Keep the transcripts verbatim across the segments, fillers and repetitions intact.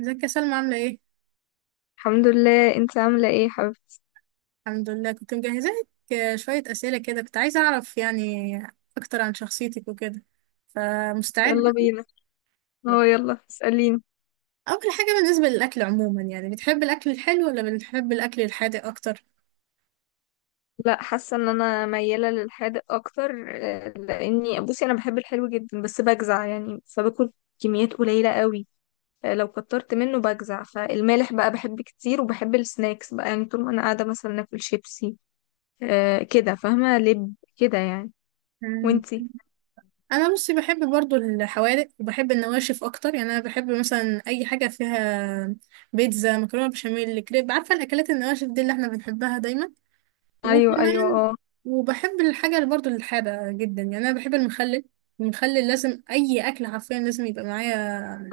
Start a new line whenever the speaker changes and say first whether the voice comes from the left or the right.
right: ازيك يا سلمى؟ عاملة ايه؟
left: الحمد لله، انت عاملة ايه يا حبيبتي؟
right: الحمد لله، كنت مجهزة لك شوية أسئلة كده، كنت عايزة أعرف يعني أكتر عن شخصيتك وكده. فمستعد؟
left: يلا بينا. هو يلا اسأليني.
right: أول حاجة، بالنسبة للأكل عموما، يعني بتحب الأكل الحلو ولا بتحب الأكل الحادق أكتر؟
left: لا، حاسة ان انا ميالة للحادق اكتر. آه، لاني بصي انا بحب الحلو جدا بس بجزع يعني فباكل كميات قليلة قوي. آه، لو كترت منه بجزع، فالمالح بقى بحب كتير، وبحب السناكس بقى يعني طول ما انا قاعدة مثلا اكل شيبسي. آه، كده، فاهمة لب كده يعني.
right: مم.
left: وانتي؟
right: أنا بصي بحب برضو الحوادق وبحب النواشف أكتر، يعني أنا بحب مثلا أي حاجة فيها بيتزا، مكرونة بشاميل، كريب، عارفة الأكلات النواشف دي اللي احنا بنحبها دايما.
left: ايوه ايوه
right: وكمان
left: اه.
right: وبحب الحاجة اللي برضه الحادة جدا، يعني أنا بحب المخلل. المخلل لازم أي أكل حرفيا لازم يبقى معايا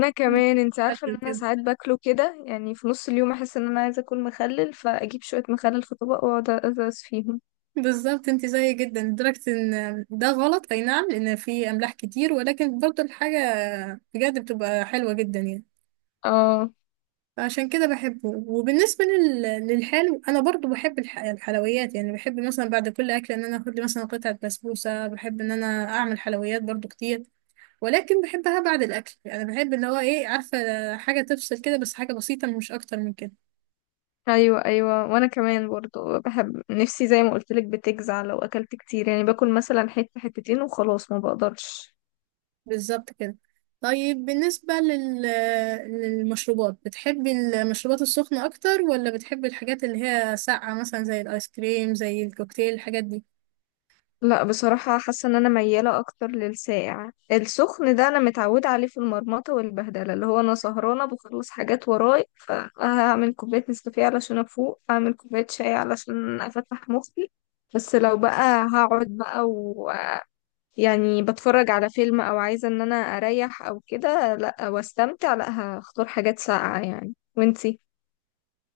left: انا كمان، انت عارفه ان
right: أكل
left: انا
right: كده.
left: ساعات باكله كده، يعني في نص اليوم احس ان انا عايزه اكل مخلل، فاجيب شويه مخلل في طبق واقعد ادرس فيهم.
right: بالظبط، انت زيي جدا، لدرجة ان ده غلط، اي نعم، لان في املاح كتير، ولكن برضه الحاجة بجد بتبقى حلوة جدا يعني.
left: اه
right: فعشان كده بحبه. وبالنسبة لل... للحلو، انا برضه بحب الح... الحلويات، يعني بحب مثلا بعد كل اكل ان انا اخد لي مثلا قطعة بسبوسة، بحب ان انا اعمل حلويات برضه كتير، ولكن بحبها بعد الاكل، يعني بحب اللي هو ايه، عارفه، حاجه تفصل كده، بس حاجه بسيطه مش اكتر من كده.
left: ايوه ايوه، وانا كمان برضو بحب نفسي، زي ما قلت لك بتجزع لو اكلت كتير، يعني باكل مثلا حته حتتين وخلاص ما بقدرش.
right: بالظبط كده. طيب بالنسبه لل... للمشروبات، بتحبي المشروبات السخنه اكتر، ولا بتحبي الحاجات اللي هي ساقعه مثلا، زي الايس كريم، زي الكوكتيل، الحاجات دي؟
left: لا بصراحة، حاسة ان انا ميالة اكتر للساقع. السخن ده انا متعودة عليه في المرمطة والبهدلة، اللي هو انا سهرانة بخلص حاجات وراي، فهعمل كوباية نسكافيه علشان افوق، اعمل كوباية شاي علشان افتح مخي. بس لو بقى هقعد بقى ويعني بتفرج على فيلم او عايزة ان انا اريح او كده لا واستمتع، لا هختار حاجات ساقعة يعني. وانتي؟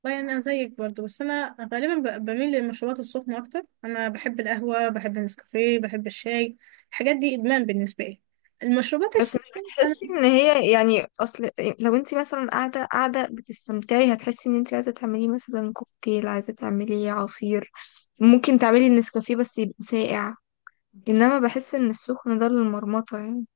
right: والله انا زيك برضو، بس انا غالبا ب- بميل للمشروبات السخنه اكتر. انا بحب القهوه، بحب النسكافيه، بحب الشاي، الحاجات دي ادمان بالنسبه لي، المشروبات
left: بس مش
right: الساقعه.
left: بتحسي ان هي يعني، اصل لو انت مثلا قاعده قاعده بتستمتعي هتحسي ان انت عايزه تعملي مثلا كوكتيل، عايزه تعملي عصير. ممكن تعملي النسكافيه بس يبقى ساقع. انما بحس ان السخن ده للمرمطه يعني.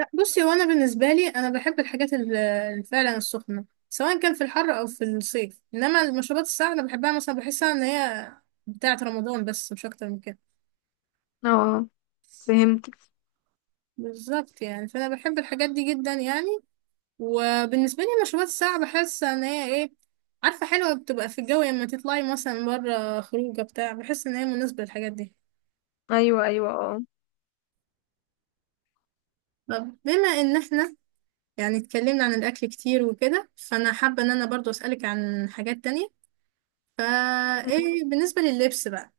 right: لا بصي، وانا بالنسبه لي انا بحب الحاجات ال- ال- فعلا السخنه، سواء كان في الحر او في الصيف، انما المشروبات الساقعه انا بحبها، مثلا بحسها ان هي بتاعه رمضان، بس مش اكتر من كده.
left: اه، فهمت.
right: بالظبط يعني. فانا بحب الحاجات دي جدا يعني، وبالنسبه لي المشروبات الساقعه بحس ان هي ايه، عارفه، حلوه بتبقى في الجو لما تطلعي مثلا بره خروجه بتاع، بحس ان هي مناسبه للحاجات دي.
left: ايوه ايوه اه.
right: طب بما ان احنا يعني اتكلمنا عن الاكل كتير وكده، فانا حابه ان انا برضو اسالك عن حاجات تانية. فا
left: مم.
right: ايه بالنسبة لللبس بقى؟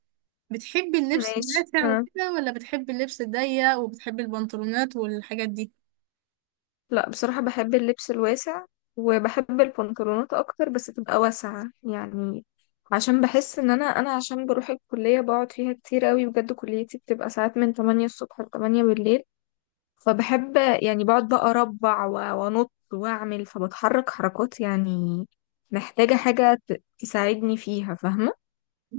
right: بتحبي اللبس
left: ماشي
right: الواسع
left: آه.
right: وكده، ولا بتحبي اللبس الضيق وبتحبي البنطلونات والحاجات دي؟
left: لا بصراحة بحب اللبس الواسع، وبحب البنطلونات اكتر بس تبقى واسعة يعني. عشان بحس ان انا، انا عشان بروح الكلية بقعد فيها كتير قوي، بجد كليتي بتبقى ساعات من تمانية الصبح ل تمانية بالليل. فبحب، يعني بقعد بقى اربع و- وانط واعمل، فبتحرك حركات يعني. محتاجة حاجة ت- تساعدني فيها، فاهمة؟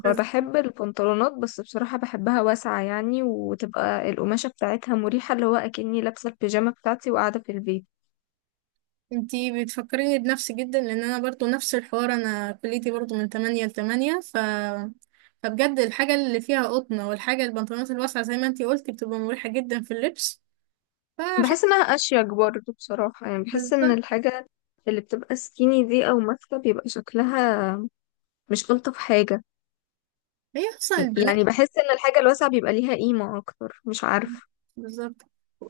right: بس
left: فبحب البنطلونات، بس بصراحة بحبها واسعة يعني، وتبقى القماشة بتاعتها مريحة اللي هو أكني لابسة البيجامة بتاعتي وقاعدة في البيت.
right: انتي بتفكريني بنفسي جدا، لان انا برضو نفس الحوار، انا كليتي برضو من تمانية ل تمانية. ف فبجد الحاجة اللي فيها قطنة، والحاجة البنطلونات الواسعة زي ما انتي قلتي بتبقى مريحة جدا في اللبس. فعشان
left: بحس انها اشيك برضه بصراحة، يعني بحس ان
right: بالظبط،
left: الحاجة اللي بتبقى سكيني دي او ماسكة بيبقى شكلها مش الطف حاجة.
right: هي اصلا البنات.
left: يعني بحس ان الحاجة الواسعة بيبقى ليها قيمة اكتر، مش عارفة.
right: بالظبط،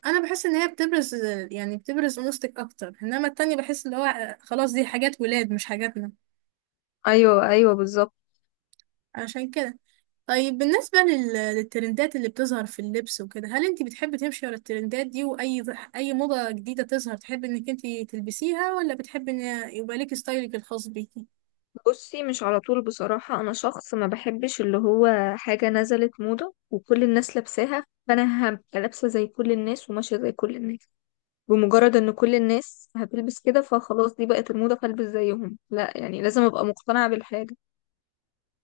right: انا بحس ان هي بتبرز، يعني بتبرز انوثتك اكتر، انما التانية بحس اللي هو خلاص دي حاجات ولاد مش حاجاتنا،
left: ايوه ايوه بالظبط.
right: عشان كده. طيب بالنسبة لل... للترندات اللي بتظهر في اللبس وكده، هل انت بتحبي تمشي ورا الترندات دي، واي اي موضة جديدة تظهر تحبي انك انت تلبسيها، ولا بتحبي ان يبقى ليكي ستايلك الخاص بيكي؟
left: بصي مش على طول، بصراحة انا شخص ما بحبش اللي هو حاجة نزلت موضة وكل الناس لابساها فانا هبقى لابسة زي كل الناس وماشية زي كل الناس. بمجرد ان كل الناس هتلبس كده فخلاص دي بقت الموضة فالبس زيهم، لا، يعني لازم ابقى مقتنعة بالحاجة.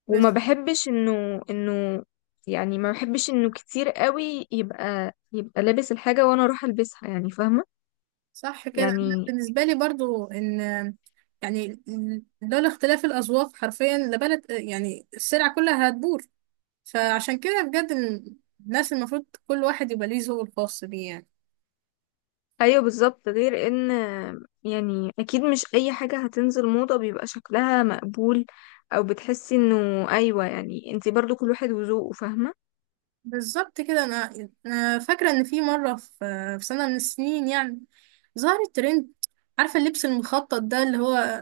left: وما
right: بس
left: بحبش انه انه يعني ما بحبش انه كتير قوي يبقى يبقى لابس الحاجة وانا اروح البسها، يعني فاهمة
right: صح كده. أنا
left: يعني.
right: بالنسبة لي برضو ان يعني لولا اختلاف الأذواق حرفيا لبلد، يعني السلع كلها هتبور. فعشان كده بجد، الناس المفروض كل واحد يبقى ليه ذوقه الخاص بيه يعني.
left: ايوه بالظبط، غير ان يعني اكيد مش اي حاجة هتنزل موضة بيبقى شكلها مقبول، او بتحسي انه ايوه، يعني انتي برضو كل واحد وذوقه، فاهمة.
right: بالظبط كده. انا أنا فاكره ان في مره، في في سنه من السنين يعني، ظهر الترند، عارفه اللبس المخطط ده، اللي هو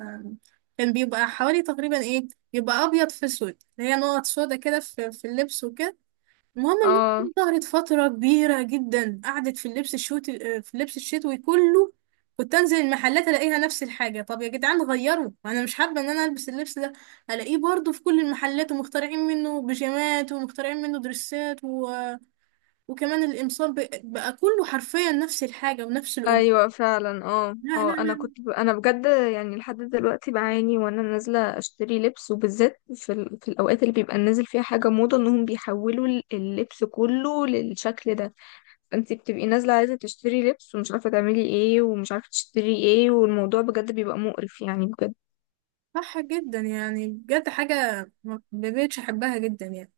right: كان بيبقى حوالي تقريبا ايه، بيبقى ابيض في اسود، اللي هي نقط سودا كده في في اللبس وكده. المهم الموضة
left: اه
right: دي ظهرت فتره كبيره جدا، قعدت في اللبس الشوت، في اللبس الشتوي كله. كنت انزل المحلات الاقيها نفس الحاجه. طب يا جدعان غيروا، انا مش حابه ان انا البس اللبس ده. الاقيه برضو في كل المحلات، ومخترعين منه بيجامات، ومخترعين منه دريسات. وكمان الإمصار بق- بقى كله حرفيا نفس الحاجة ونفس الأمور.
left: ايوه فعلا اه
right: لا لا
left: اه. انا
right: لا
left: كنت ب... انا بجد يعني لحد دلوقتي بعاني وانا نازله اشتري لبس، وبالذات في ال... في الاوقات اللي بيبقى نازل فيها حاجه موضه، انهم بيحولوا ال- اللبس كله للشكل ده. فانت بتبقي نازله عايزه تشتري لبس ومش عارفه تعملي ايه ومش عارفه تشتري ايه، والموضوع بجد بيبقى مقرف يعني بجد.
right: صح جدا يعني، بجد حاجة ما ما بقتش أحبها جدا يعني.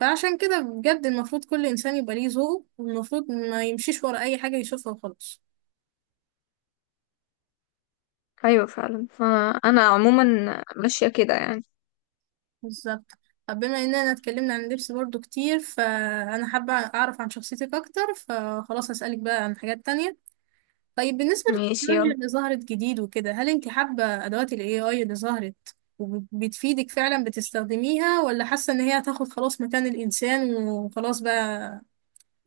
right: فعشان كده بجد، المفروض كل إنسان يبقى ليه ذوق، والمفروض ما يمشيش ورا أي حاجة يشوفها وخلاص.
left: ايوه فعلا، فانا عموما ماشيه كده يعني.
right: بالظبط. طب بما إننا اتكلمنا عن اللبس برضو كتير، فأنا حابة أعرف عن شخصيتك أكتر، فخلاص هسألك بقى عن حاجات تانية. طيب بالنسبة
left: ماشي
right: للتكنولوجيا
left: يلا.
right: اللي ظهرت جديد وكده، هل انت حابة أدوات ال إيه آي اللي ظهرت وبتفيدك فعلا بتستخدميها، ولا حاسة ان هي هتاخد خلاص مكان الإنسان، وخلاص بقى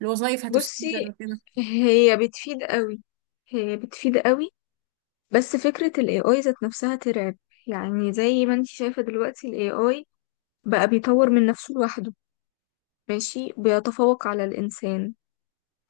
right: الوظائف
left: بصي،
right: هتستبدل وكده؟
left: هي بتفيد قوي هي بتفيد قوي. بس فكرة ال إيه آي ذات نفسها ترعب. يعني زي ما انت شايفة دلوقتي ال إيه آي بقى بيطور من نفسه لوحده، ماشي بيتفوق على الإنسان.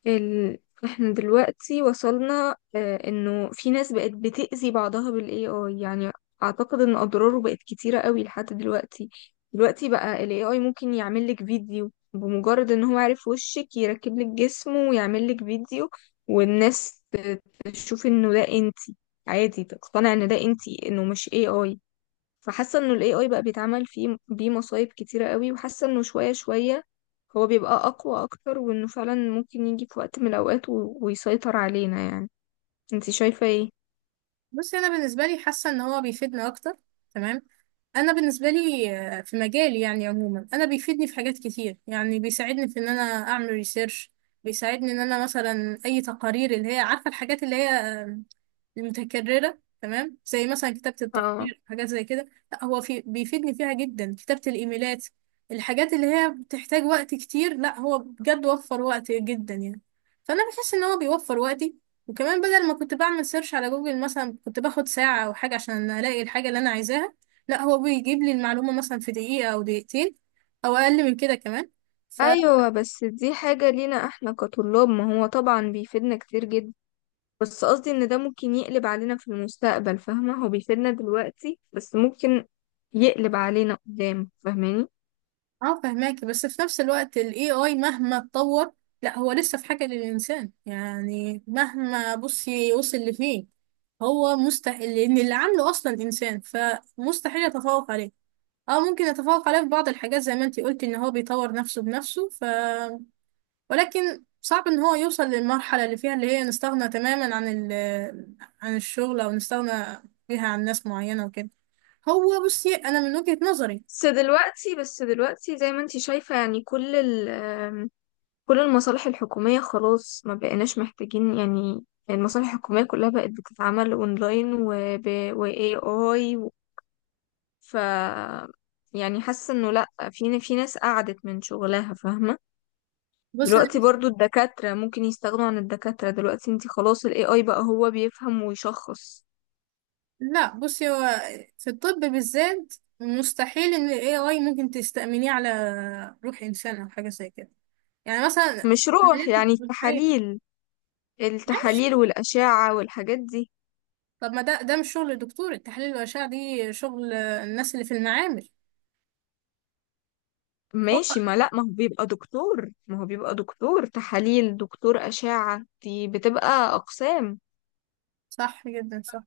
left: ال... احنا دلوقتي وصلنا آه انه في ناس بقت بتأذي بعضها بالاي اي يعني. اعتقد ان اضراره بقت كتيرة قوي لحد دلوقتي. دلوقتي بقى الاي اي ممكن يعمل لك فيديو بمجرد ان هو عارف وشك، يركب لك جسمه ويعمل لك فيديو. والناس ت- تشوف انه ده انتي، عادي تقتنع ان ده انتي، انه مش اي اي. فحاسه انه الاي اي بقى بيتعمل فيه بيه مصايب كتيره قوي، وحاسه انه شويه شويه هو بيبقى اقوى اكتر، وانه فعلا ممكن يجي في وقت من الاوقات و... ويسيطر علينا يعني. انتي شايفه ايه؟
right: بصي، أنا بالنسبة لي حاسة ان هو بيفيدنا أكتر، تمام. أنا بالنسبة لي آه، في مجالي يعني عموما، أنا بيفيدني في حاجات كتير، يعني بيساعدني في ان أنا أعمل ريسيرش، بيساعدني ان انا مثلا اي تقارير، اللي هي عارفه الحاجات اللي هي متكررة، تمام، زي مثلا كتابة
left: اه
right: التقرير، حاجات زي كده. لا هو في بيفيدني فيها جدا، كتابة الإيميلات، الحاجات اللي هي بتحتاج وقت كتير، لا هو بجد وفر وقت جدا يعني. فأنا بحس إن هو بيوفر وقتي. وكمان بدل ما كنت بعمل سيرش على جوجل مثلا، كنت باخد ساعة أو حاجة عشان ألاقي الحاجة اللي أنا عايزاها، لا هو بيجيب لي المعلومة مثلا في دقيقة أو دقيقتين، أو أقل من كده كمان.
left: ايوه، بس دي حاجه لينا احنا كطلاب، ما هو طبعا بيفيدنا كتير جدا، بس قصدي ان ده ممكن يقلب علينا في المستقبل، فاهمه؟ هو بيفيدنا دلوقتي بس ممكن يقلب علينا قدام، فاهماني؟
right: اه فهماكي، بس في نفس الوقت ال إيه آي مهما اتطور، لا هو لسه في حاجة للإنسان، يعني مهما بصي وصل لفين، هو مستحيل، لأن اللي عامله أصلا إنسان، فمستحيل يتفوق عليه. اه ممكن يتفوق عليه في بعض الحاجات زي ما انتي قلتي، ان هو بيطور نفسه بنفسه، ف ولكن صعب ان هو يوصل للمرحلة اللي فيها اللي هي نستغنى تماما عن ال عن الشغل، او نستغنى فيها عن ناس معينة وكده. هو بصي، انا من وجهة نظري.
left: بس دلوقتي، بس دلوقتي زي ما انتي شايفة، يعني كل ال كل المصالح الحكومية خلاص ما بقيناش محتاجين، يعني المصالح الحكومية كلها بقت بتتعمل اونلاين وب و إيه آي و... ف يعني حاسة انه لأ، في في ناس قعدت من شغلها، فاهمة.
right: بص.
left: دلوقتي برضو الدكاترة ممكن يستغنوا عن الدكاترة، دلوقتي انتي خلاص ال إيه آي بقى هو بيفهم ويشخص.
right: لا بصي، هو في الطب بالذات مستحيل ان ال إيه آي ممكن تستأمنيه على روح انسان او حاجه زي كده. يعني مثلا
left: مش روح،
right: عمليات
left: يعني
right: الجراحية.
left: التحاليل،
right: ماشي.
left: التحاليل والأشعة والحاجات دي.
right: طب ما ده، ده مش شغل دكتور. التحاليل والاشعه دي شغل الناس اللي في المعامل. هو
left: ماشي. ما لا، ما هو بيبقى دكتور ما هو بيبقى دكتور تحاليل، دكتور أشعة، دي بتبقى أقسام.
right: صح جدا، صح.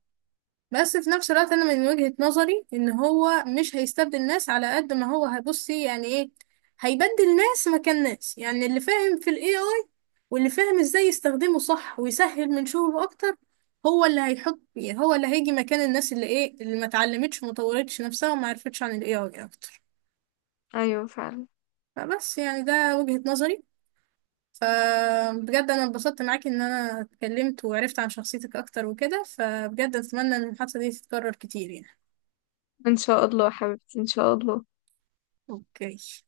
right: بس في نفس الوقت انا من وجهة نظري ان هو مش هيستبدل ناس على قد ما هو هيبصي يعني ايه، هيبدل ناس مكان ناس، يعني اللي فاهم في الاي اي واللي فاهم ازاي يستخدمه صح ويسهل من شغله اكتر، هو اللي هيحط، يعني هو اللي هيجي مكان الناس اللي ايه اللي ما اتعلمتش وما طورتش نفسها وما عرفتش عن الاي اي اكتر.
left: أيوة فعلا.
right: فبس يعني ده وجهة نظري. فبجد انا اتبسطت معاكي ان انا اتكلمت وعرفت عن شخصيتك اكتر وكده، فبجد اتمنى ان المحادثة دي تتكرر كتير يعني.
left: إن شاء الله يا حبيبتي، إن شاء الله.
right: اوكي.